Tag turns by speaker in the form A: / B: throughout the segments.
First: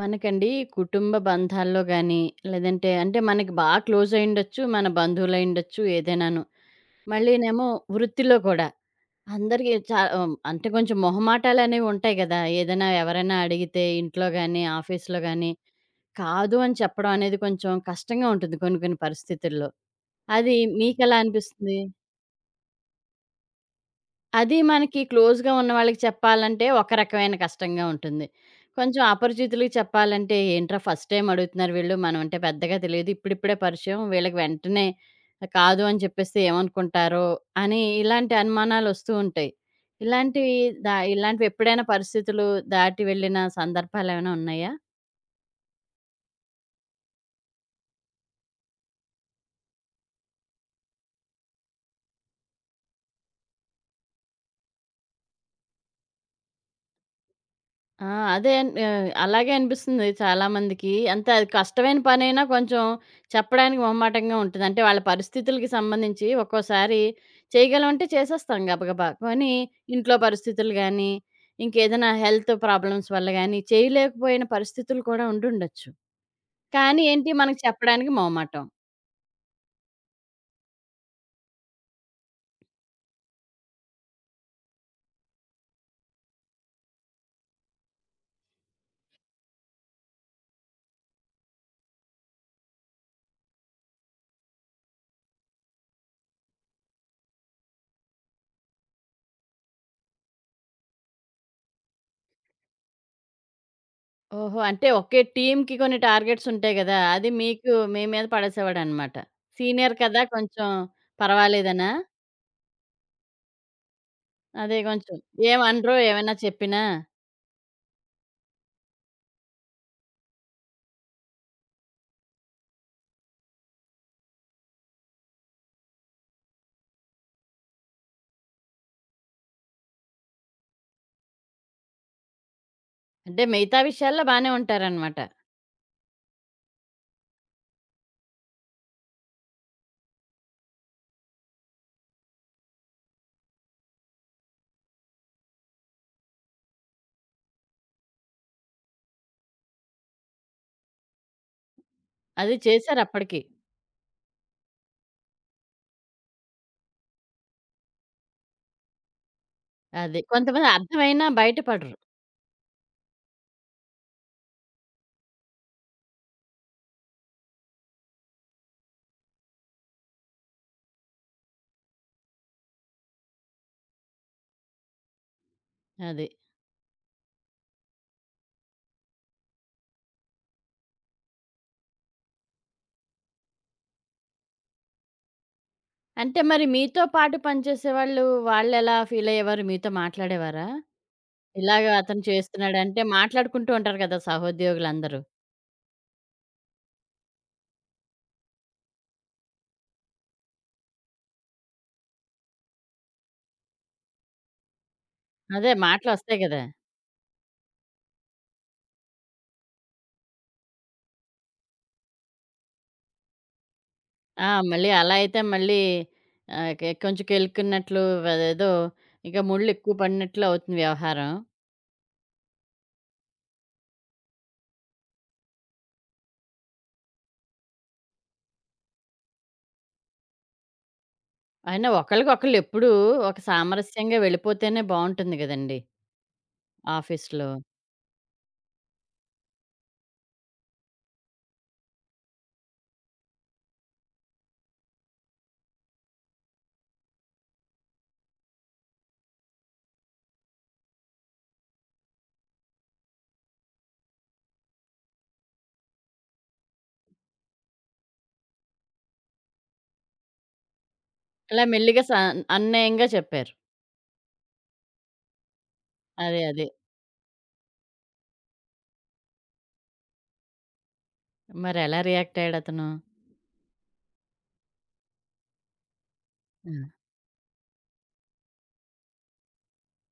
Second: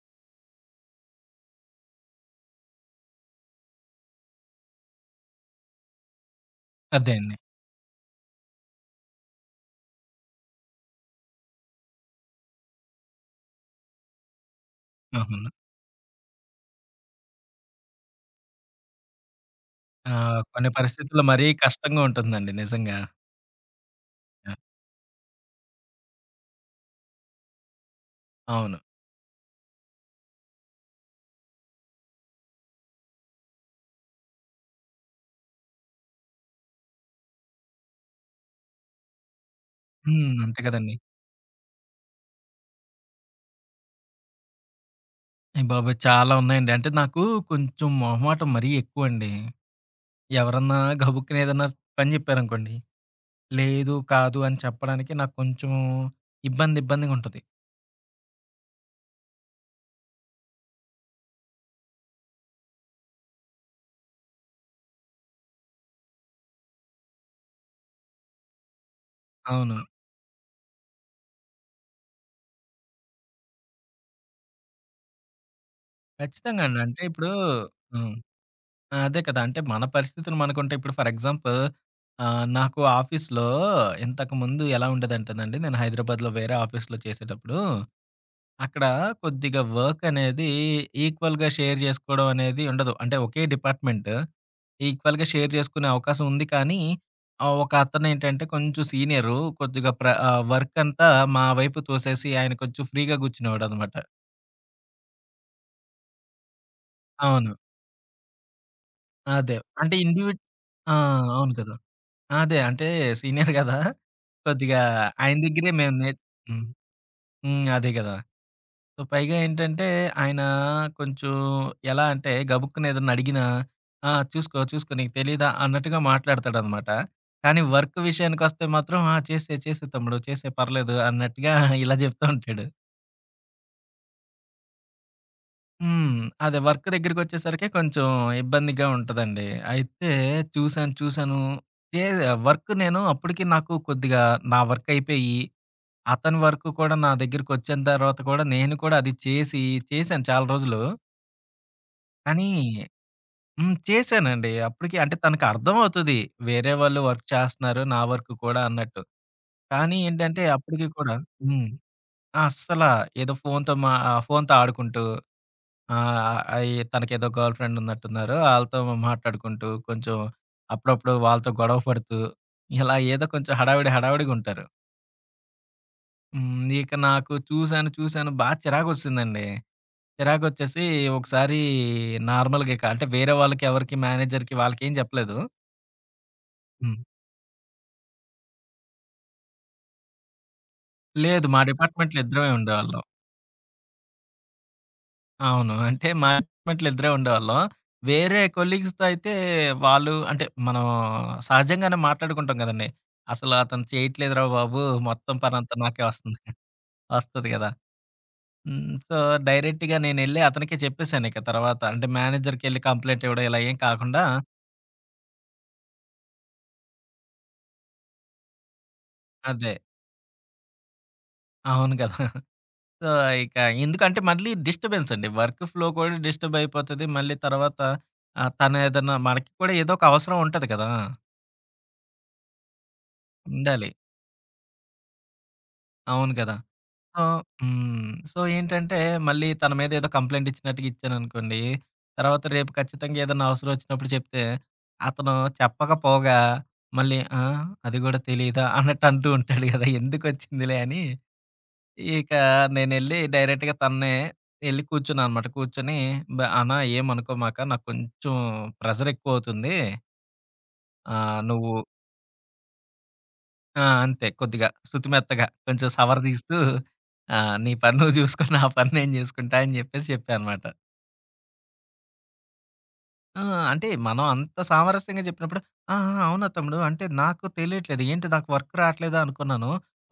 A: మనకండి కుటుంబ బంధాల్లో గానీ, లేదంటే మనకి బాగా క్లోజ్ అయ్యుండొచ్చు, మన బంధువులయ్యుండొచ్చు ఏదైనాను.
B: అదే అండి.
A: మళ్ళీనేమో వృత్తిలో కూడా. అందరికి అంటే కొంచెం మొహమాటాలనేవి ఉంటాయి గదా! ఏదైనా ఎవరైనా అడిగితే ఇంట్లో గానీ, ఆఫీస్‌లో
B: అవును.
A: గానీ, కాదు అని చెప్పడం అనేది కొంచెం కష్టంగా ఉంటుంది కొన్ని కొన్ని పరిస్థితుల్లో. అది
B: కొన్ని
A: మీకెలా
B: పరిస్థితుల్లో మరీ
A: అనిపిస్తుంది?
B: కష్టంగా ఉంటుందండి నిజంగా. ఆ!
A: అది మనకి క్లోజ్‌గా ఉన్న వాళ్ళకి చెప్పాలంటే, ఒక రకమైన కష్టంగా ఉంటుంది.
B: అవును.
A: కొంచెం అపరిచితులకి చెప్పాలంటే, ఏంట్రా ఫస్ట్ టైమ్ అడుగుతున్నారు వీళ్ళు, మనమంటే పెద్దగా తెలీదు, ఇప్పుడిప్పుడే పరిచయం, వీళ్ళకి వెంటనే కాదు అని చెప్పేస్తే ఏమనుకుంటారో అని ఇలాంటి అనుమానాలొస్తూ ఉంటాయి.
B: హ్మ్.
A: ఇలాంటివి
B: అంతే
A: దా
B: కదండీ.
A: ఇలాంటివి ఎప్పుడైనా పరిస్థితులు దాటి వెళ్ళిన సందర్భాలేమైనా ఉన్నాయా?
B: అయ్య బాబోయ్! చాలా ఉన్నాయండి. అంటే నాకు కొంచెం మొహమాటం మరీ ఎక్కువండి. ఎవరన్నా గబుక్కున ఏదన్నా పని జెప్పారనుకోండి, లేదు, కాదు అని చెప్పడానికి నాకు కొంచెం ఇబ్బందిగా ఉంటది.
A: ఆ! అలాగే అనిపిస్తుంది చాలామందికి. అంతే అది కష్టమైన పనైనా కొంచెం చెప్పడానికి మొహమాటంగా ఉంటది. అంటే వాళ్ళ పరిస్థితులకి సంబంధించి ఒక్కోసారి చేయగలమంటే చేసేస్తాం గబగబా. కానీ
B: అవును.
A: ఇంట్లో పరిస్థితులు గానీ, ఇంకేదైనా హెల్త్ ప్రాబ్లమ్స్ వల్ల గానీ, చేయలేకపోయిన పరిస్థితులు కూడా ఉండుండొచ్చు.
B: ఖచ్చితంగా అండి.
A: కానీ
B: అంటే
A: ఏంటి
B: ఇప్పుడు
A: మనకు చెప్పడానికి
B: హ్మ్.
A: మొహమాటం.
B: అదే కదా! అంటే మన పరిస్థితులు మనకుంటాయి. ఇప్పుడు ఫర్ ఎగ్జాంపుల్, నాకు ఆఫీస్‌లో ఇంతకుముందు ఎలా ఉండేదంటేనండి, నేను హైదరాబాద్‌లో వేరే ఆఫీస్‌లో చేసేటప్పుడు అక్కడ కొద్దిగా వర్క్ అనేది ఈక్వల్‌గా షేర్ జేసుకోవడం అనేది ఉండదు. అంటే ఒకే డిపార్ట్‌మెంట్. ఈక్వల్‌గా షేర్ జేసుకునే అవకాశం ఉంది. కానీ ఒక అతనేంటంటే కొంచెం సీనియరు. కొద్దిగా వర్క్ అంతా మా వైపు తోసేసి ఆయన కొంచెం ఫ్రీగా గూర్చునేవాడనమాట.
A: ఓహో! అంటే ఒకే టీమ్‌కి కొన్ని టార్గెట్స్ ఉంటాయి గదా! అది
B: అవును.
A: మీకు మీ మీద పడేసేవాడనమాట.
B: అదే. అంటే
A: సీనియర్ కదా! కొంచెం
B: ఆ! అవును కదా!
A: పర్వాలేదనా?
B: అదే. అంటే సీనియర్ గదా!
A: అదే
B: కొద్దిగా
A: కొంచెం.
B: ఆయన దగ్గరే మేము
A: ఏమనరు?
B: నే
A: ఏమైనా
B: హ్మ్.
A: చెప్పినా?
B: హ్మ్. అదే గదా! సో, పైగా ఏంటంటే, ఆయన కొంచెం ఎలా అంటే, గబుక్కున ఏదన్నా అడిగినా, "ఆ! చూసుకో, చూసుకో నీకు తెలీదా?" అన్నట్టుగా మాట్లాడతాడనమాట. కానీ వర్క్ విషయానికొస్తే మాత్రం, "ఆ! చేసేయి, చేసేయి తమ్ముడు, చేసేయి పర్లేదు" అన్నట్టుగా ఇలా చెప్తా ఉంటాడు.
A: అంటే మిగతా విషయాల్లో బానే ఉంటారనమాట.
B: హ్మ్. అదే వర్క్ దగ్గరికొచ్చేసరికి కొంచెం ఇబ్బందిగా ఉంటదండి. అయితే చూసాను, చూసాను. చే వర్క్ నేను అప్పటికి నాకు కొద్దిగా నా వర్క్ అయిపోయి, అతని వర్క్ కూడా నా దగ్గరికొచ్చిన తర్వాత కూడా, నేను కూడా అది చేసి, చేశాను చాలా రోజులు. కానీ
A: అది చేశారప్పటికి.
B: హ్మ్. చేశానండి. అప్పటికి అంటే తనకి అర్థమవుతది. వేరే వాళ్ళు వర్క్ చేస్తున్నారు. నా వర్క్ కూడా అన్నట్టు. కానీ
A: అది.
B: ఏంటంటే
A: కొంతమంది
B: అప్పటికి కూడా
A: అర్థమైనా బయట
B: హ్మ్.
A: పడరు.
B: అస్సల ఏదో ఫోనుతో ఫోనుతో ఆడుకుంటూ ఆహ్, అయి తనకేదో గర్ల్ ఫ్రెండ్ ఉన్నట్టున్నారు. ఆళ్ళతో మాట్లాడుకుంటూ కొంచెం అప్పుడప్పుడు వాళ్ళతో గొడవ పడుతూ ఇలా ఏదో కొంచెం హడావిడి హడావిడిగుంటారు.
A: అది.
B: హ్మ్. ఇక నాకు చూసాను చూసాను చిరాకొచ్చేసిందండి. చిరాకొచ్చేసి ఒకసారి నార్మల్‌గా ఇక అంటే వేరే వాళ్ళకి ఎవరికి మేనేజర్‌కి వాళ్ళకేం చెప్పలేదు.
A: అంటే మరి
B: హ్మ్.
A: మీతో పాటు పనిచేసేవాళ్ళు వాళ్ళెలా ఫీలయ్యేవారు? మీతో మాట్లాడేవారా?
B: లేదు. మా
A: ఇలాగ
B: డిపార్ట్‌మెంట్‌లో
A: అతను
B: ఇద్దరమే
A: చేస్తున్నాడంటే
B: ఉండేవాళ్ళం.
A: మాట్లాడుకుంటూ ఉంటారు కదా! సహోద్యోగులందరూ.
B: అవును. అంటే మా డిపార్ట్‌మెంట్‌లో ఇద్దరే ఉండేవాళ్ళం. వేరే కొలీగ్స్‌తో అయితే వాళ్ళు అంటే మనం సహజంగానే మాట్లాడుకుంటాం గదండీ. అసలు అతను చేయట్లేదురా బాబు! మొత్తం
A: అదే
B: పనంతా నాకే
A: మాటలొస్తాయి
B: వస్తుంది.
A: గదా!
B: వస్తది గదా! హ్మ్. సో, డైరెక్ట్‌గా నేనెళ్ళి అతనికే చెప్పేసాను ఇక తర్వాత. అంటే మేనేజర్‌కెళ్ళి కంప్లెయింట్ ఇవ్వడం ఇలా ఏం కాకుండా
A: ఆ! మళ్ళీ అలా అయితే మళ్ళీ ఆహ్, కె కొంచెం కెలుక్కున్నట్లు అదేదో ఇక
B: అదే.
A: ముళ్ళెక్కువ పడినట్లు అవుతుంది వ్యవహారం.
B: అవును గదా! సో, ఇక ఎందుకంటే మళ్ళీ డిస్టర్బెన్స్ అండి. వర్క్ ఫ్లో కూడా డిస్టర్బ్ అయిపోతది. మళ్ళీ తర్వాత తను ఏదన్నా మనకి కూడా ఏదో ఒక అవసరం ఉంటది కదా!
A: అయినా ఒకళ్ళకొకళ్ళెప్పుడూ ఒక
B: ఉండాలి.
A: సామరస్యంగా వెళ్ళిపోతేనే బావుంటుంది గదండీ!
B: అవును కదా! సో,
A: ఆఫీస్‌లో.
B: హ్మ్. సో, ఏంటంటే మళ్ళీ తన మీద ఏదో కంప్లెయింట్ ఇచ్చినట్టుగా ఇచ్చాననుకోండి. తర్వాత రేపు ఖచ్చితంగా ఏదన్నా అవసరం వచ్చినప్పుడు చెప్తే, అతను చెప్పకపోగా మళ్ళీ "ఆ! అది గూడా తెలీదా" అన్నట్టు అంటూ ఉంటాడు కదా! ఎందుకొచ్చిందిలే అని ఇక నేనెళ్ళి డైరెక్ట్‌గా తన్నే ఎళ్లి కూర్చున్నాననమాట. కూర్చొని "అన్న, ఏమనుకోమాక నాకు కొంచెం ప్రెషర్ ఎక్కువవుతుంది.
A: అలా
B: నువ్వు"
A: మెల్లిగా అన్యాయంగా చెప్పారు.
B: ఆ! అంతే కొద్దిగా సుతిమెత్తగా కొంచెం
A: అదే.
B: సవరదీస్తూ
A: అదే.
B: "నీ పని నువ్వు చూసుకో. నా పని నేను చూసుకుంటా" అని చెప్పేసి చెప్పా అనమాట.
A: మరెలా రియాక్ట్ అయ్యాడతను?
B: ఆ! అంటే మనం అంత సామరస్యంగా చెప్పినప్పుడు, "ఆ! ఆ! అవునా
A: ఆ!
B: తమ్ముడు అంటే నాకు తెలియట్లేదు. ఏంటి నాకు వర్క్ రావట్లేదా అనుకున్నాను.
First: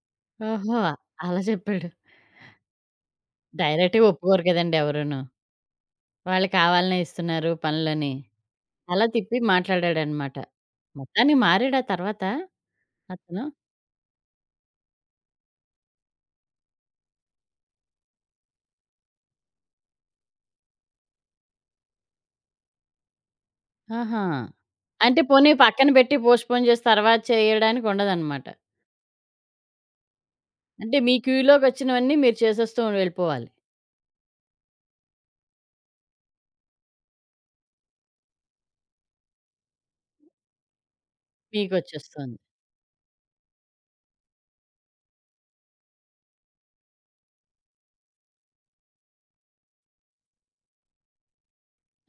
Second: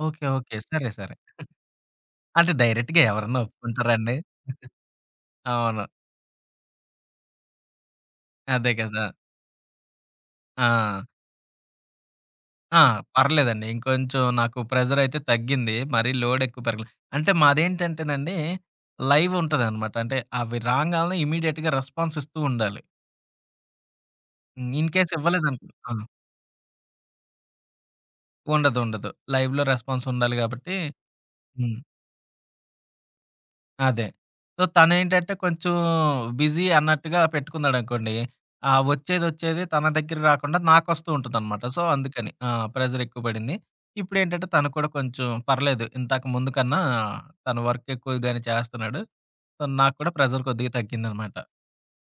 B: ఓకే. ఓకే.
A: ఓహో!
B: సరే. సరే."
A: అలా చెప్పాడు.
B: అంటే డైరెక్ట్‌గా ఎవరన్నా
A: డైరెక్ట్‌గా
B: ఒప్పుకుంటారండి?
A: ఒప్పుకోరు కదండీ ఎవరూను.
B: అవును.
A: వాళ్ళు కావాలనే ఇస్తున్నారు పనులని.
B: అదే కదా!
A: అలా తిప్పి మాట్లాడాడనమాట.
B: ఆ!
A: మొత్తానికి మారాడా తర్వాత
B: ఆ!
A: అతను?
B: పర్లేదండి. ఇంకొంచెం నాకు ప్రెషరైతే తగ్గింది. మరీ లోడ్ ఎక్కువ పెరగలే. అంటే మాదేంటంటేనండి, లైవ్ ఉంటదనమాట. అంటే అవి రాంగాల్నే ఇమ్మీడియేట్‌గా రెస్పాన్స్ ఇస్తూ ఉండాలి.
A: ఆహా!
B: హ్మ్. ఇన్‌కేస్
A: అంటే పోనీ
B: ఇవ్వలేదనుకో
A: పక్కన
B: ఆ!
A: పెట్టి పోస్ట్‌పోన్ చేసి తర్వాత చేయడానికి ఉండదనమాట.
B: ఉండదు. ఉండదు. లైవ్‌లో రెస్పాన్స్ ఉండాలి గాబట్టి
A: అంటే మీ
B: హ్మ్.
A: క్యూలోకొచ్చినవన్నీ మీరు చేసేస్తూ వెళ్ళిపోవాలి.
B: అదే. సో, తనేంటంటే కొంచెం బిజీ అన్నట్టుగా పెట్టుకున్నాడనుకోండి. ఆ ఒచ్చేదొచ్చేది తన దగ్గర రాకుండా నాకొస్తూ ఉంటదనమాట. సో, అందుకని.
A: మీకొచ్చేస్తుంది.
B: ఆ! ప్రెషరెక్కువ పడింది. ఇప్పుడేంటంటే తను కూడా కొంచెం పర్లేదు. ఇంతక ముందు కన్నా తను వర్క్ ఎక్కువగానే చేస్తన్నాడు. సో, నాకు కూడా ప్రెషర్ కొద్దిగా తగ్గిందనమాట.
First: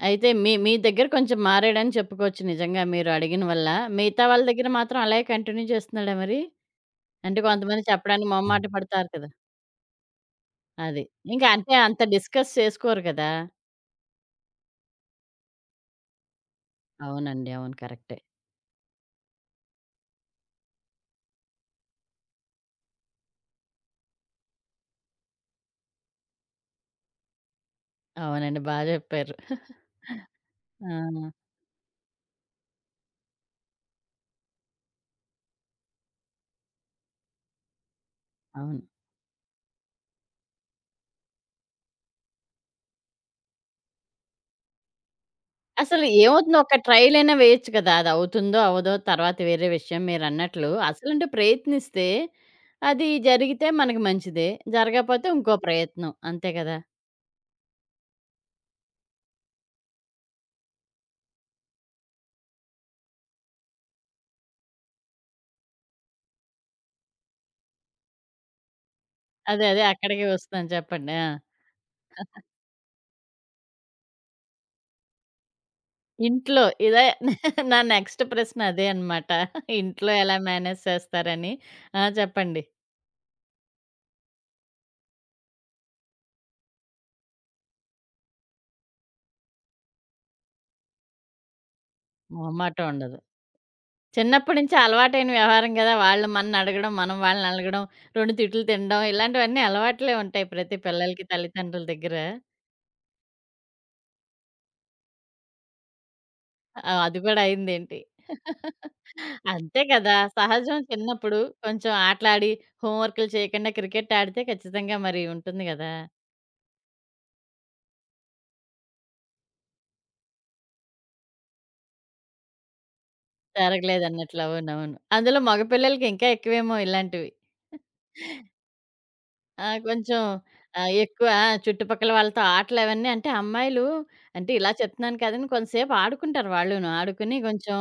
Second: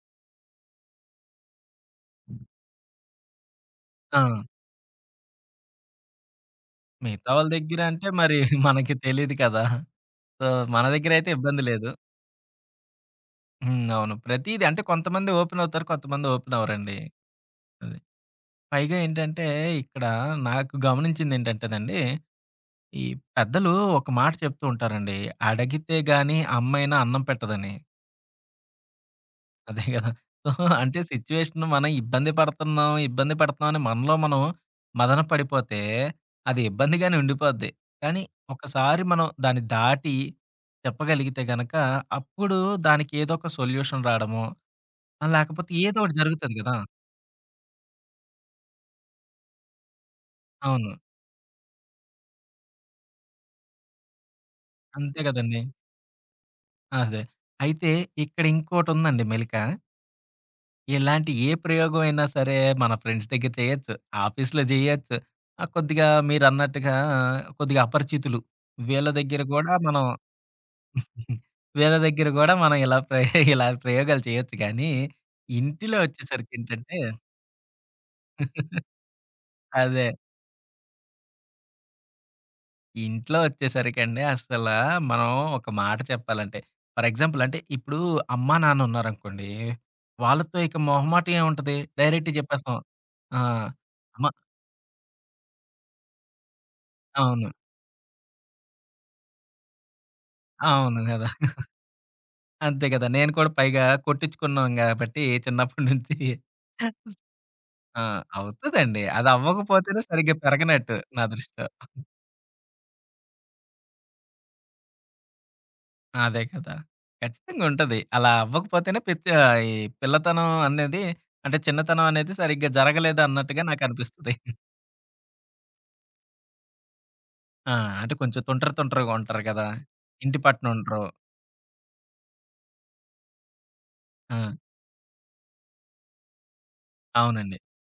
A: అయితే మీ మీ దగ్గర కొంచెం మారాడని చెప్పుకోవచ్చు నిజంగా మీరు అడిగిన వల్ల.
B: ఆ!
A: మిగతా వాళ్ళ దగ్గర మాత్రం అలాగే కంటిన్యూ చేస్తున్నాడా మరి?
B: మిగతా
A: అంటే
B: వాళ్ళ దగ్గర
A: కొంతమంది
B: అంటే
A: చెప్పడానికి
B: మరి
A: మొహమాట
B: మనకి
A: పడతారు కదా!
B: తెలీదు కదా! సో, మన
A: అది.
B: దగ్గరైతే
A: ఇంకా
B: ఇబ్బంది
A: అంటే
B: లేదు.
A: అంత డిస్కస్ చేసుకోరు కదా!
B: హ్మ్. అవును. ప్రతీది అంటే కొంతమంది ఓపెనవుతారు. కొంతమంది ఓపెనవ్వరండి.
A: అవునండి. అవును.
B: అది.
A: కరెక్టే.
B: పైగా ఏంటంటే, ఇక్కడ నాకు గమనించిందేంటంటేనండి, ఈ పెద్దలు ఒక మాట చెప్తూ ఉంటారండి. అడిగితే గాని అమ్మైనా అన్నం పెట్టదని.
A: అవునండి. బా చెప్పారు.
B: అదే గదా! సో, అంటే
A: ఆ!
B: సిట్యుయేషన్ మనం ఇబ్బంది పడుతున్నాం, ఇబ్బంది పడుతున్నాం అని మనలో మనం మదన పడిపోతే, అది ఇబ్బందిగానే ఉండిపోద్ది. కానీ
A: అవును.
B: ఒకసారి మనం దాన్ని దాటి చెప్పగలిగితే గనక, అప్పుడు దానికి ఏదో ఒక సొల్యూషన్ రాడమో, లేకపోతే ఏదో
A: అసలు
B: ఒకటి జరుగుతది
A: ఏమవుతుంది ఒక
B: గదా!
A: ట్రైల్ అయినా వేయొచ్చు కదా! అది అవుతుందో, అవ్వదో తర్వాత వేరే విషయం మీరన్నట్లు.
B: అవును.
A: అసలంటే ప్రయత్నిస్తే అది జరిగితే మనకి మంచిదే.
B: అంతే
A: జరగకపోతే
B: గదండీ!
A: ఇంకో ప్రయత్నం. అంతే కదా!
B: అదే. అయితే ఇక్కడ ఇంకోటుందండి మెలిక. ఇలాంటి ఏ ప్రయోగం అయినా సరే మన ఫ్రెండ్స్ దగ్గర చేయొచ్చు. ఆఫీస్‌లో జేయొచ్చు. కొద్దిగా మీరన్నట్టుగా కొద్దిగా అపరిచితులు. వీళ్ళ దగ్గర
A: అదే.
B: గూడా
A: అదే.
B: మనం
A: అక్కడికే వస్తున్నాను చెప్పండి. ఆ!
B: వీళ్ళ దగ్గర గూడా మనం ఇలా ప్రయోగాలు చేయొచ్చు గానీ, ఇంటిలో
A: ఇంట్లో
B: వచ్చేసరికేంటంటే
A: ఇదే నా నెక్స్ట్ ప్రశ్న అదే అనమాట.
B: అదే.
A: ఇంట్లో ఎలా మేనేజ్ చేస్తారని. ఆ! చెప్పండి.
B: ఇంట్లో వచ్చేసరికండి అసలా మనం ఒక మాట చెప్పాలంటే, ఫర్ ఎగ్జాంపుల్ అంటే ఇప్పుడు అమ్మా, నాన్న ఉన్నారనుకోండి, వాళ్ళతో ఇక మొహమాటం ఏముంటది? డైరెక్ట్‌గా చెప్పేస్తాం.
A: మొహమాటం ఉండదు.
B: ఆ! అమ్మ,
A: చిన్నప్పటి నుంచి అలవాటైన వ్యవహారం గదా! వాళ్ళు మననడగడం, మనం
B: అవును.
A: వాళ్ళనడగడం, 2 తిట్లు తినడం ఇలాంటివన్నీ అలవాట్లే ఉంటాయి ప్రతి
B: అవును
A: పిల్లలకి
B: కదా!
A: తల్లిదండ్రుల దగ్గర.
B: అంతే కదా! నేను కూడా పైగా కొట్టించుకున్నాం గాబట్టి చిన్నప్పటి నుంచి.
A: ఆ! అది గూడా అయిందేంటి?
B: ఆ! అవుతదండి. అది
A: అంతే
B: అవ్వకపోతేనే
A: కదా!
B: సరిగ్గా
A: సహజం
B: పెరగనట్టు నా
A: చిన్నప్పుడు
B: దృష్టిలో.
A: కొంచెం ఆటలాడి, హోంవర్క్‌లు చేయకుండా క్రికెట్ ఆడితే ఖచ్చితంగా మరి ఉంటుంది గదా!
B: అదే కదా! ఖచ్చితంగా ఉంటది. అలా అవ్వకపోతేనే ఈ పిల్లతనం అనేది అంటే చిన్నతనం అనేది సరిగ్గా జరగలేదు అన్నట్టుగా నాకనిపిస్తది.
A: జరగలేదన్నట్లు. అవునవును. అందులో మగ పిల్లలకి ఇంకా ఎక్కువేమో ఇలాంటివి.
B: ఆ! అంటే కొంచెం తుంటరగా ఉంటారు కదా!
A: ఆ! కొంచెం
B: ఇంటి పట్టున ఉండరు.
A: ఎక్కువ ఆ! చుట్టుపక్కల వాళ్ళతో ఆటలవన్నీ అంటే అమ్మాయిలు
B: ఆ!
A: అంటే ఇలా చెప్తున్నాను కాదని కొంతసేపు ఆడుకుంటారు వాళ్ళును. ఆడుకుని
B: అవునండి.
A: కొంచెం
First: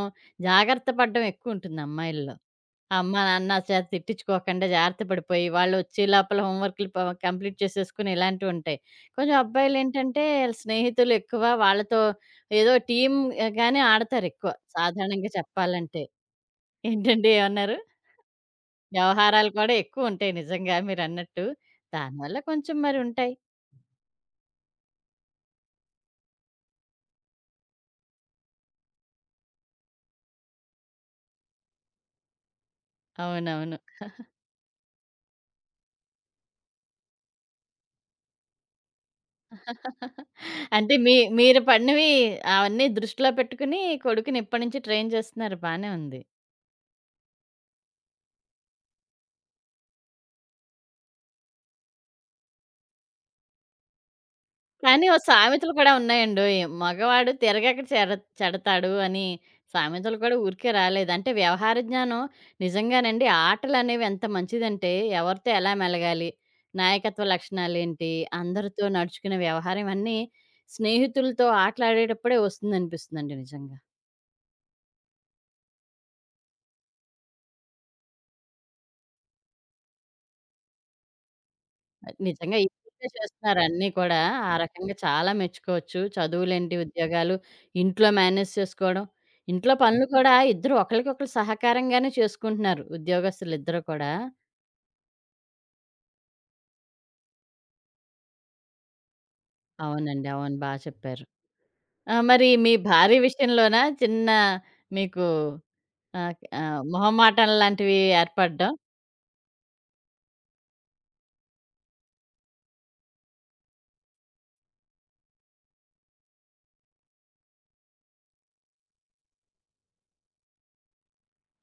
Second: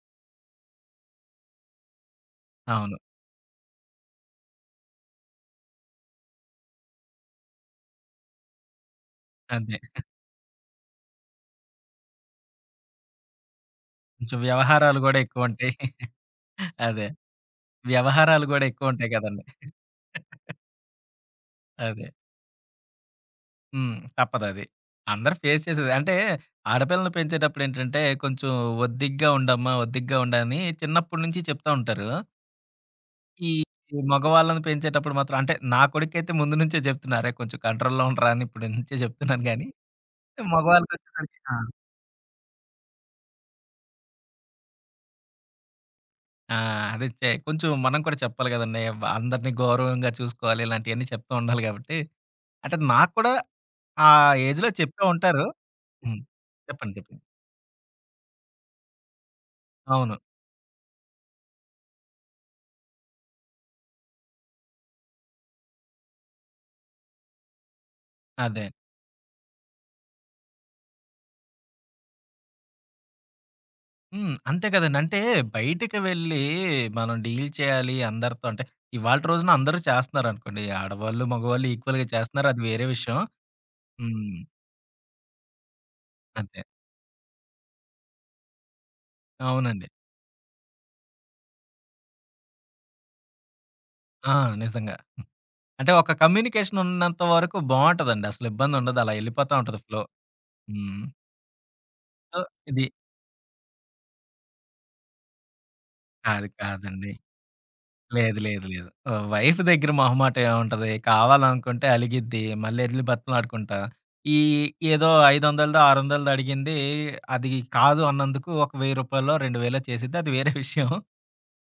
A: జాగ్రత్త పడడం ఎక్కువుంటుంది అమ్మాయిల్లో.
B: అవును.
A: ఆ అమ్మ, నాన్న చేత తిట్టించుకోకుండా జాగ్రత్త పడిపోయి వాళ్ళొచ్చే లోపల హోంవర్క్‌లు కంప్లీట్ చేసేసుకుని ఇలాంటివుంటాయి. కొంచెం
B: అదే.
A: అబ్బాయిలేంటంటే స్నేహితులు ఎక్కువ వాళ్ళతో ఏదో టీమ్‌గానే
B: కొంచెం
A: ఆడతారెక్కువ
B: వ్యవహారాలు గూడా
A: సాధారణంగా
B: ఎక్కువుంటాయి.
A: చెప్పాలంటే.
B: అదే.
A: ఏంటండి ఏమన్నారు?
B: వ్యవహారాలు గూడా ఎక్కువుంటాయి కదండీ!
A: వ్యవహారాలు కూడా ఎక్కువుంటాయి నిజంగా మీరన్నట్టు.
B: అదే.
A: దానివల్ల కొంచెం మరుంటాయి.
B: హ్మ్. తప్పదది. అందరూ ఫేస్ చేసేదే. అంటే ఆడపిల్లల్ని పెంచేటప్పుడేంటంటే కొంచెం ఒద్దిగ్గా ఉండమ్మా, ఒద్దిగ్గా ఉండని చిన్నప్పటి నుంచి చెప్తా ఉంటారు. ఈ
A: అవునవును.
B: మగవాళ్ళని పెంచేటప్పుడు మాత్రం అంటే నా కొడుకైతే ముందు నుంచే చెప్తున్నా. "అరేయ్! కొంచెం కంట్రోల్‌లో ఉండరా" అని ఇప్పటి నుంచే చెప్తున్నాను గానీ,
A: అంటే మీ
B: మగవాళ్ళకొచ్చేసరికి ఆ!
A: మీరు పడినవి అవన్నీ దృష్టిలో పెట్టుకొని కొడుకుని ఇప్పటి నుంచి ట్రైన్ చేస్తున్నారు. బానే ఉంది.
B: ఆ! అదే కొంచెం మనం కూడా చెప్పాలి కదండీ! అందరిని గౌరవంగా చూసుకోవాలి. ఇలాంటియన్నీ చెప్తూ ఉండాలి కాబట్టి, అంటే నాకు కూడా ఆ ఏజ్‌లో చెప్పే
A: కానీ ఓ
B: ఉంటారు.
A: సామెతలు కూడా
B: హ్మ్.
A: ఉన్నాయండోయ్.
B: చెప్పండి. చెప్పండి.
A: మగవాడు తిరగక చెడతాడు అని
B: అవును.
A: సామెతలు కూడా ఊరికే రాలేదు. అంటే వ్యవహార జ్ఞానం నిజంగానండి ఆటలనేవి ఎంత మంచిదంటే ఎవరితో ఎలా మెలగాలి? నాయకత్వ లక్షణాలేంటి?
B: అదే.
A: అందరితో నడుచుకునే వ్యవహారం ఇవన్నీ స్నేహితులతో ఆటలాడేటప్పుడే వస్తుందనిపిస్తుందండి నిజంగా.
B: హ్మ్. అంతే కదండీ! అంటే బయటికి వెళ్ళి మనం డీల్ చేయాలి అందరితో అంటే, ఇవాల్టి రోజున అందరూ చేస్తున్నారనుకోండి. ఆడవాళ్ళు, మగవాళ్ళు ఈక్వల్‌గా చేస్తున్నారు.
A: నిజంగా
B: అది వేరే
A: ఇప్పుడే
B: విషయం.
A: చేస్తున్నారు అన్నీ కూడా.
B: హ్మ్.
A: ఆ రకంగా చాలా మెచ్చుకోవచ్చు.
B: అంతే.
A: చదువులేంటి, ఉద్యోగాలు, ఇంట్లో మేనేజ్ చేసుకోవడం. ఇంట్లో
B: అవునండి.
A: పనులు కూడా ఇద్దరు ఒకళ్ళకొకళ్ళు సహకారంగానే చేసుకుంటున్నారు. ఉద్యోగస్తులిద్దరూ కూడా.
B: ఆ! నిజంగా. అంటే ఒక కమ్యూనికేషన్ ఉన్నంత వరకు బావుంటదండి. అసలు ఇబ్బందుండదు. అలా ఎళ్ళిపోతా ఉంటది ఫ్లో.
A: అవునండి. అవును. బా
B: హ్మ్.
A: చెప్పారు. ఆ!
B: సో,
A: మరి మీ
B: ఇది
A: భార్య విషయంలోనా చిన్న మీకు ఆహ్,
B: కాదు
A: ఆహ్,
B: కాదండి.
A: మొహమాటం లాంటివి
B: లేదు. లేదు.
A: ఏర్పడడం?
B: లేదు. వైఫ్ దగ్గర మొహమాటం ఏముంటది? కావాలనుకుంటే అలిగిద్ది. మళ్ళీ ఎళ్లి బతిమలాడుకుంటా. ఈ ఏదో 500దో, 600దో అడిగింది. అది కాదు అన్నందుకు ఒక రూ. 1,000 2,000 చేసిద్ది. అది వేరే విషయం.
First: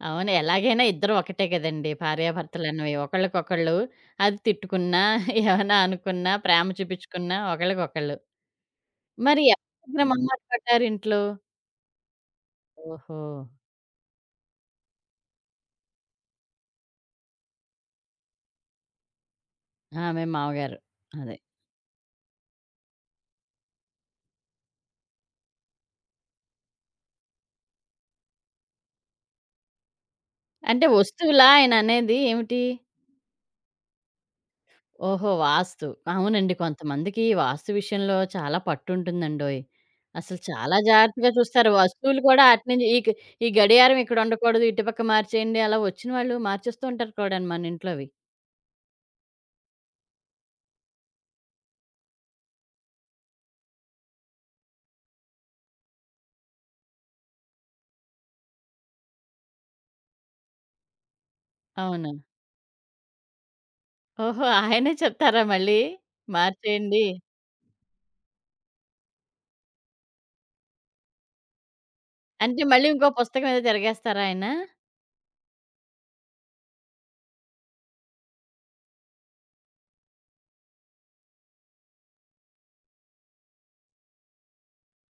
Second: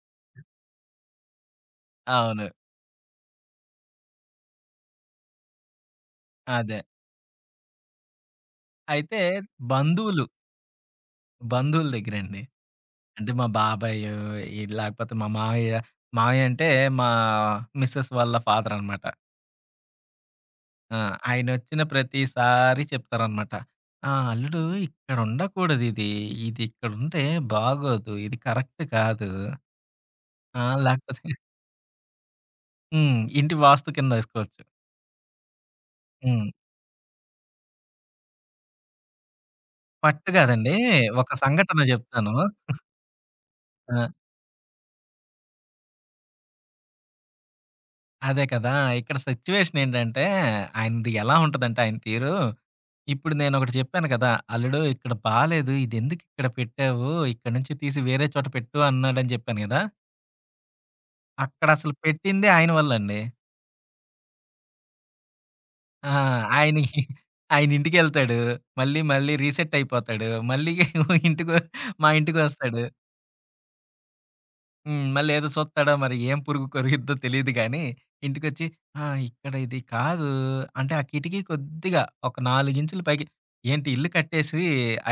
A: అవును. ఎలాగైనా ఇద్దరు ఒకటే గదండీ
B: అవును.
A: భార్యాభర్తలనేవి. ఒకళ్ళకొకళ్ళు అది తిట్టుకున్నా, ఏమన్నా అనుకున్నా, ప్రేమ
B: అదే.
A: చూపించుకున్నా ఒకళ్ళకొకళ్ళు.
B: అయితే
A: మరి ఎవరి దగ్గర
B: బంధువులు,
A: మొహమాట పడ్డారు ఇంట్లో?
B: బంధువుల దగ్గరండి.
A: ఓహో!
B: అంటే మా బాబాయ్ ఈ లేకపోతే మా మావయ్య, మావయ్య అంటే మా మిసెస్ వాళ్ళ ఫాదర్ అనమాట.
A: ఆమె మామగారు.
B: ఆ!
A: అదే.
B: ఆయనొచ్చిన ప్రతిసారి చెప్తారనమాట. "ఆ! అల్లుడు, ఇక్కడుండకూడదు ఇది. ఇది ఇక్కడుంటే బాగోదు. ఇది కరెక్ట్ కాదు. ఆ!
A: అంటే
B: లేకపోతే"
A: వస్తువులా ఆయననేది ఏమిటి?
B: హ్మ్. ఇంటి వాస్తు కిందేసుకోవచ్చు.
A: ఓహో! వాస్తు.
B: హ్మ్.
A: అవునండి. కొంతమందికి వాస్తు విషయంలో చాలా పట్టుంటుందండోయ్!
B: పట్టు
A: అసలు
B: కాదండి.
A: చాలా జాగ్రత్తగా
B: ఒక
A: చూస్తారు.
B: సంఘటన
A: వస్తువులు
B: చెప్తాను.
A: కూడా అటునుంచి ఈ గడియారం
B: ఆ!
A: ఇక్కడ ఉండకూడదు. ఇటుపక్క మార్చేయండి. అలా వచ్చిన వాళ్ళు మార్చేస్తూ ఉంటారు కూడాను మన ఇంట్లోవి.
B: అదే కదా! ఇక్కడ సిట్యుయేషన్ ఏంటంటే ఆయనది ఎలా ఉంటదంటే ఆయన తీరు ఇప్పుడు నేనొకటి చెప్పాను కదా! అల్లుడు ఇక్కడ బాలేదు. ఇదెందుకిక్కడ పెట్టావు? ఇక్కడి నుంచి తీసి వేరే చోట పెట్టు అన్నాడని జెప్పాను గదా! అక్కడసలు
A: అవును.
B: పెట్టిందే ఆయన వల్లండి.
A: ఓహో! ఆయనే చెప్తారా మళ్ళీ?
B: ఆ! ఆయనకి
A: మార్చేయండి.
B: ఆయనింటికెళ్తాడు. మళ్ళీ, మళ్ళీ రీసెట్ అయిపోతాడు. మళ్ళీ ఇంటికొ మా
A: అంటే
B: ఇంటికొస్తాడు.
A: మళ్ళీ ఇంకో పుస్తకం ఏదో తిరగేస్తారా ఆయన?
B: హ్మ్. మళ్ళేదో సూత్తాడో మరి ఏం పురుగు కొరిగిద్దో తెలీదు గానీ, ఇంటికొచ్చి "ఆ! ఇక్కడ ఇది కాదు" అంటే ఆ కిటికీ కొద్దిగా ఒక 4 ఇంచులు పైకి ఏంటి ఇల్లు కట్టేసి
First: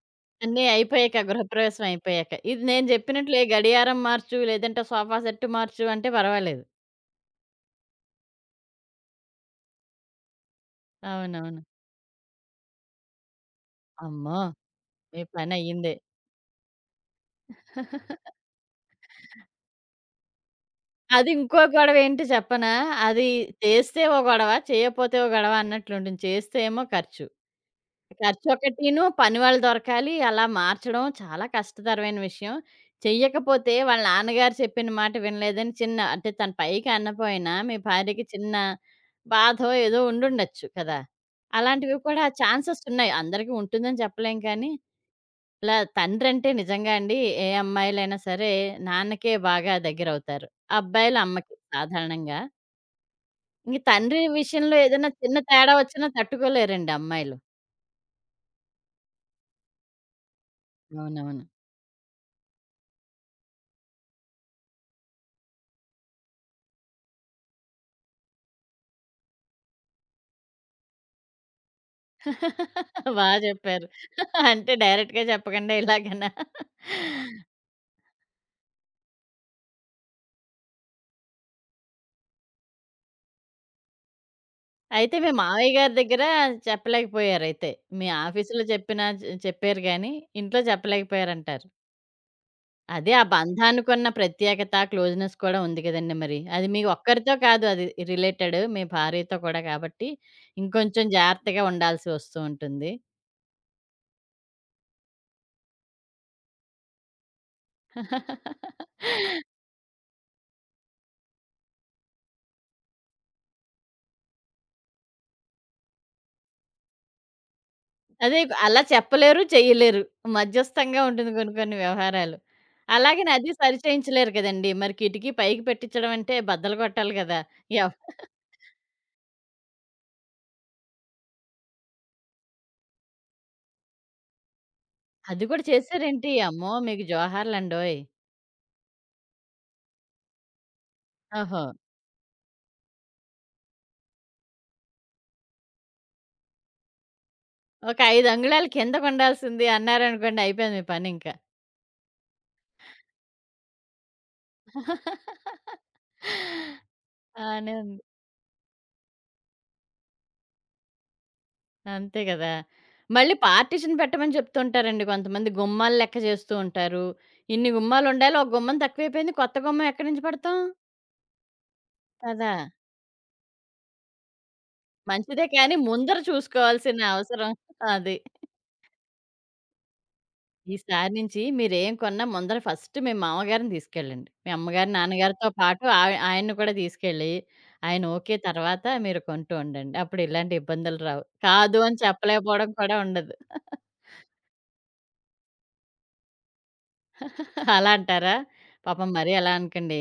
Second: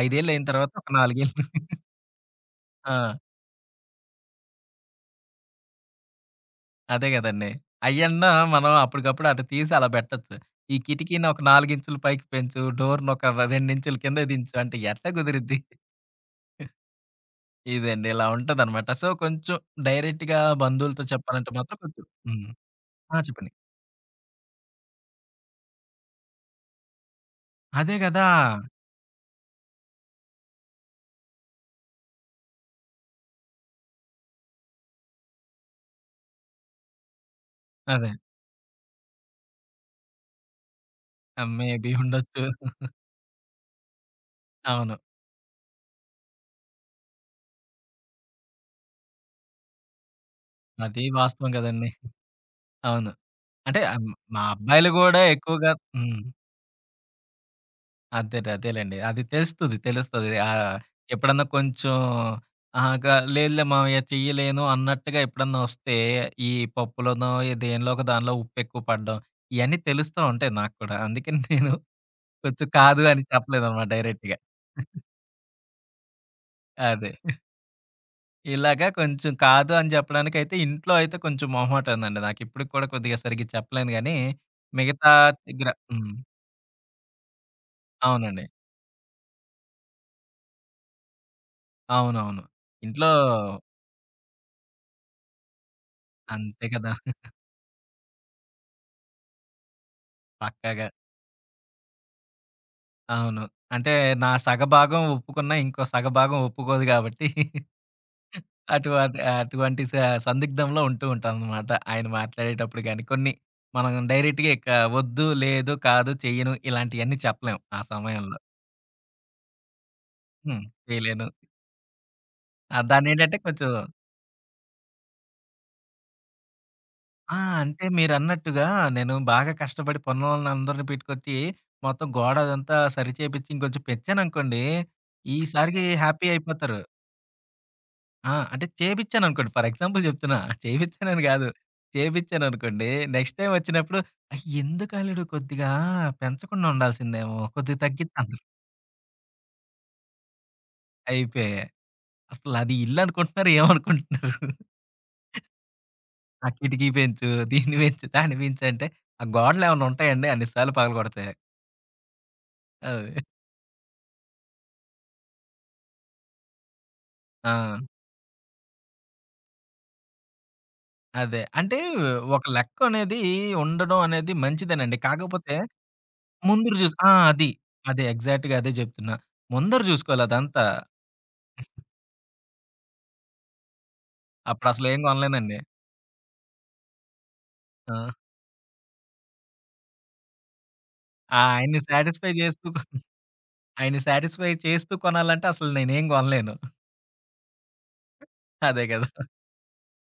B: 5 ఏళ్ళయిన
A: అన్నీ
B: తర్వాత ఒక 4
A: అయిపోయాక,
B: ఏళ్ళు
A: గృహప్రవేశం అయిపోయాక. ఇది నేను
B: ఆ!
A: జెప్పినట్లు ఏ గడియారం మార్చు, లేదంటే సోఫా సెట్ మార్చు అంటే పర్వాలేదు.
B: అదే గదండీ. అయ్యన్నా మనం అప్పటికప్పుడు అటు తీసి అలా బెట్టొచ్చు. ఈ కిటికీని ఒక
A: అవునవును.
B: 4 ఇంచులు పైకి పెంచు, డోర్‌ని ఒక 2 ఇంచులు కిందకి
A: అమ్మో!
B: దించు అంటే ఎట్టా
A: మీ
B: కుదిరిద్ది?
A: పనయ్యిందే.
B: ఇదండి. ఇలా ఉంటదనమాట. సో, కొంచెం డైరెక్ట్‌గా బంధువులతో
A: అది
B: చెప్పాలంటే
A: ఇంకో
B: మాత్రం కొంచెం
A: గొడవేంటి
B: హ్మ్.
A: చెప్పనా?
B: ఆ!
A: అది
B: చెప్పండి.
A: చేస్తే ఓ గొడవ, చేయపోతే ఓ గొడవ అన్నట్లుంటుంది. చేస్తే ఏమో ఖర్చు.
B: అదే గదా!
A: ఖర్చొకటీను, పనివాళ్ళు దొరకాలి. అలా మార్చడం చాలా కష్టతరమైన విషయం. చెయ్యకపోతే వాళ్ళ నాన్నగారు చెప్పిన మాట వినలేదని చిన్న అంటే తను పైకి అనపోయినా మీ
B: అదే.
A: భార్యకి చిన్న బాధో ఏదో ఉండుండొచ్చు కదా!
B: మేబీ
A: అలాంటివి కూడా
B: ఉండొచ్చు.
A: ఛాన్సెస్ ఉన్నాయి. అందరికీ ఉంటుందని చెప్పలేం కానీ,
B: అవును.
A: ఇలా తండ్రంటే నిజంగా అండి ఏ అమ్మాయిలైనా సరే నాన్నకే బాగా దగ్గరవుతారు.
B: అది
A: అబ్బాయిలు
B: వాస్తవం
A: అమ్మకి
B: గదండీ.
A: సాధారణంగా.
B: అవును.
A: ఇంక
B: అంటే
A: తండ్రి
B: మా
A: విషయంలో
B: అబ్బాయిలు
A: ఏదైనా
B: గూడా
A: చిన్న
B: ఎక్కువగా
A: తేడా వచ్చినా
B: హ్మ్.
A: తట్టుకోలేరండి అమ్మాయిలు.
B: అదే అదేలేండి. అది తెలుస్తది. తెలుస్తది. ఎప్పుడన్నా
A: అవునవును.
B: కొంచెం ఆహా! లేదులే మామయ్య చెయ్యలేను అన్నట్టుగా ఎప్పుడన్నా వస్తే, ఈ పప్పులోనో ఏ దేనిలో ఒక దానిలో ఉప్పెక్కువ పడడం ఇయన్నీ తెలుస్తా ఉంటాయి నాకు కూడా. అందుకని నేను కొంచెం కాదు అని
A: బా
B: చెప్పలేదనమాట
A: చెప్పారు.
B: డైరెక్ట్‌గా.
A: అంటే డైరెక్ట్‌గా చెప్పకుండా ఇలాగనా?
B: అదే. ఇలాగా కొంచెం కాదు అని చెప్పడానికైతే ఇంట్లో అయితే కొంచెం మొహమాటం ఉందండి. నాకిప్పటికి కూడా కొద్దిగా సరిగ్గా చెప్పలేను గానీ, మిగతా
A: అయితే మీ
B: దగ్గర
A: మావయ్య గారి
B: హ్మ్.
A: దగ్గర చెప్పలేకపోయారైతే. మీ
B: అవునండి.
A: ఆఫీసులో చెప్పినా చెప్పారు గానీ, ఇంట్లో చెప్పలేకపోయారంటారు.
B: అవునవును. ఇంట్లో
A: అదే ఆ బంధానికున్న ప్రత్యేకత, క్లోజ్‌నెస్ కూడా ఉంది కదండీ మరి.
B: అంతే
A: అది మీ
B: కదా!
A: ఒక్కరితో కాదు అది రిలేటెడ్ మీ భార్యతో కూడా కాబట్టి,
B: పక్కాగా.
A: ఇంకొంచెం జాగ్రత్తగా ఉండాల్సి వస్తూ ఉంటుంది.
B: అవును. అంటే నా సగభాగం ఒప్పుకున్నా, ఇంకో సగభాగం ఒప్పుకోదు గాబట్టి అటువంటి అటువంటి స సందిగ్ధంలో ఉంటూ ఉంటామనమాట. ఆయన మాట్లాడేటప్పుడు గాని, కొన్ని మనం డైరెక్ట్‌గా ఇక వద్దు, లేదు, కాదు, చెయ్యను ఇలాంటియన్నీ చెప్పలేం ఆ సమయంలో.
A: అదే అలా చెప్పలేరు, చెయ్యలేరు.
B: హ్మ్.
A: మధ్యస్థంగా
B: చేయలేను.
A: ఉంటుంది కొన్ని కొన్ని వ్యవహారాలు.
B: ఆ!
A: అలాగని
B: దాన్నేంటంటే
A: అది
B: కొంచెం
A: సరిచేయించలేరు కదండీ! మరి కిటికీ పైకి పెట్టించడం అంటే బద్దలు కొట్టాలి
B: ఆ!
A: కదా!
B: అంటే
A: ఎవ్
B: మీరన్నట్టుగా నేను బాగా కష్టపడి పనోళ్ళనందరిని పెట్టుకొచ్చి, మొత్తం గోడ అదంతా సరి చేపిచ్చి ఇంకొంచెం పెంచాననుకోండి,
A: అది కూడా
B: ఈసారికి హ్యాపీ
A: చేసారేంటి? అమ్మో!
B: అయిపోతారు.
A: మీకు జోహార్లండోయ్!
B: ఆ! అంటే చేపిచ్చాననుకోండి. ఫర్ ఎగ్జాంపుల్ చెప్తున్నా. చేపిచ్చానని గాదు.
A: ఓహో!
B: చేపిచ్చాననుకోండి. నెక్స్ట్ టైమ్ వచ్చినప్పుడు "అయి ఎందుకు అల్లుడు కొద్దిగా పెంచకుండా ఉండాల్సిందేమో. కొద్దిగా
A: ఒక 5
B: తగ్గిచ్చంటారు."
A: అంగుళాలు కిందకుండాల్సింది అన్నారనుకోండి అయిపోయింది మీ పనింక.
B: అయిపోయే. అసలది ఇల్లనుకుంటున్నారో ఏమనుకుంటున్నారు. ఆ కిటికీ పెంచు,
A: బానే
B: దీన్ని
A: ఉంది.
B: పెంచు, దాన్ని పెంచంటే, ఆ గోడలేమన్నా ఉంటాయండి అన్ని సార్లు పగలగొడతాయి.
A: అంతే గదా!
B: అది.
A: మళ్ళీ పార్టిషన్ పెట్టమని చెప్తుంటారండి కొంతమంది. గుమ్మాలు లెక్క చేస్తూ ఉంటారు.
B: ఆ!
A: ఇన్ని గుమ్మాలుండాలి. ఒక గుమ్మం తక్కువైపోయింది. కొత్త గుమ్మం ఎక్కడి నుంచి పెడతాం?
B: అదే. అంటే ఒక
A: కదా!
B: లెక్కనేది ఉండడం అనేది మంచిదేనండి.
A: మంచిదే
B: కాకపోతే
A: కానీ ముందర
B: ముందుర జూసి
A: చూసుకోవాల్సిన
B: ఆ! అది.
A: అవసరం
B: అదే.
A: అది.
B: ఎగ్జాక్ట్‌గా అదే జెప్తున్నా. ముందర జూసుకోవాలి అదంతా.
A: ఈసారి నుంచి మీరేం కొన్నా ముందర ఫస్ట్ మీ మామగారిని తీసుకెళ్ళండి. మీ అమ్మగారు,
B: అప్పుడసలేం
A: నాన్నగారితో
B: కొనలేదండి.
A: పాటు ఆయన్ని కూడా తీసుకెళ్ళి,
B: ఆ!
A: ఆయన ఓకే తర్వాత మీరు కొంటూ ఉండండి. అప్పుడు ఇలాంటి ఇబ్బందులు రావు.
B: ఆయన్ని
A: కాదు అని
B: సాటిస్ఫై చేస్తూ
A: చెప్పలేకపోవడం కూడా ఉండదు.
B: ఆయన్ని సాటిస్ఫై చేస్తూ కొనాలంటే అసలు నేనేం కొనలేను.
A: అలా అంటారా?
B: అదే కదా!
A: పాపం మరీ అలా అనకండి.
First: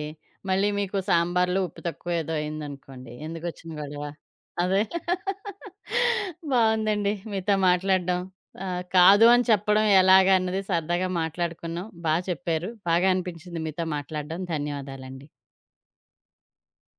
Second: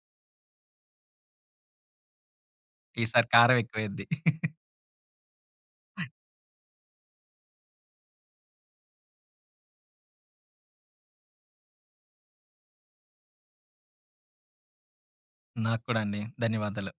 A: మళ్ళీ మీకు సాంబార్‌లో ఉప్పు తక్కువ ఏదో అయిందనుకోండి.
B: ఈసారి కారం
A: ఎందుకొచ్చిన గొడవ.
B: ఎక్కువైద్ది.
A: అదే. బావుందండి. మీతో మాట్లాడడం. కాదు అని చెప్పడం ఎలాగా అన్నది సరదాగా మాట్లాడుకున్నాం. బా చెప్పారు. బాగా అనిపించింది మీతో మాట్లాడడం. ధన్యవాదాలండి.
B: నాకు కూడా అండి. ధన్యవాదాలు.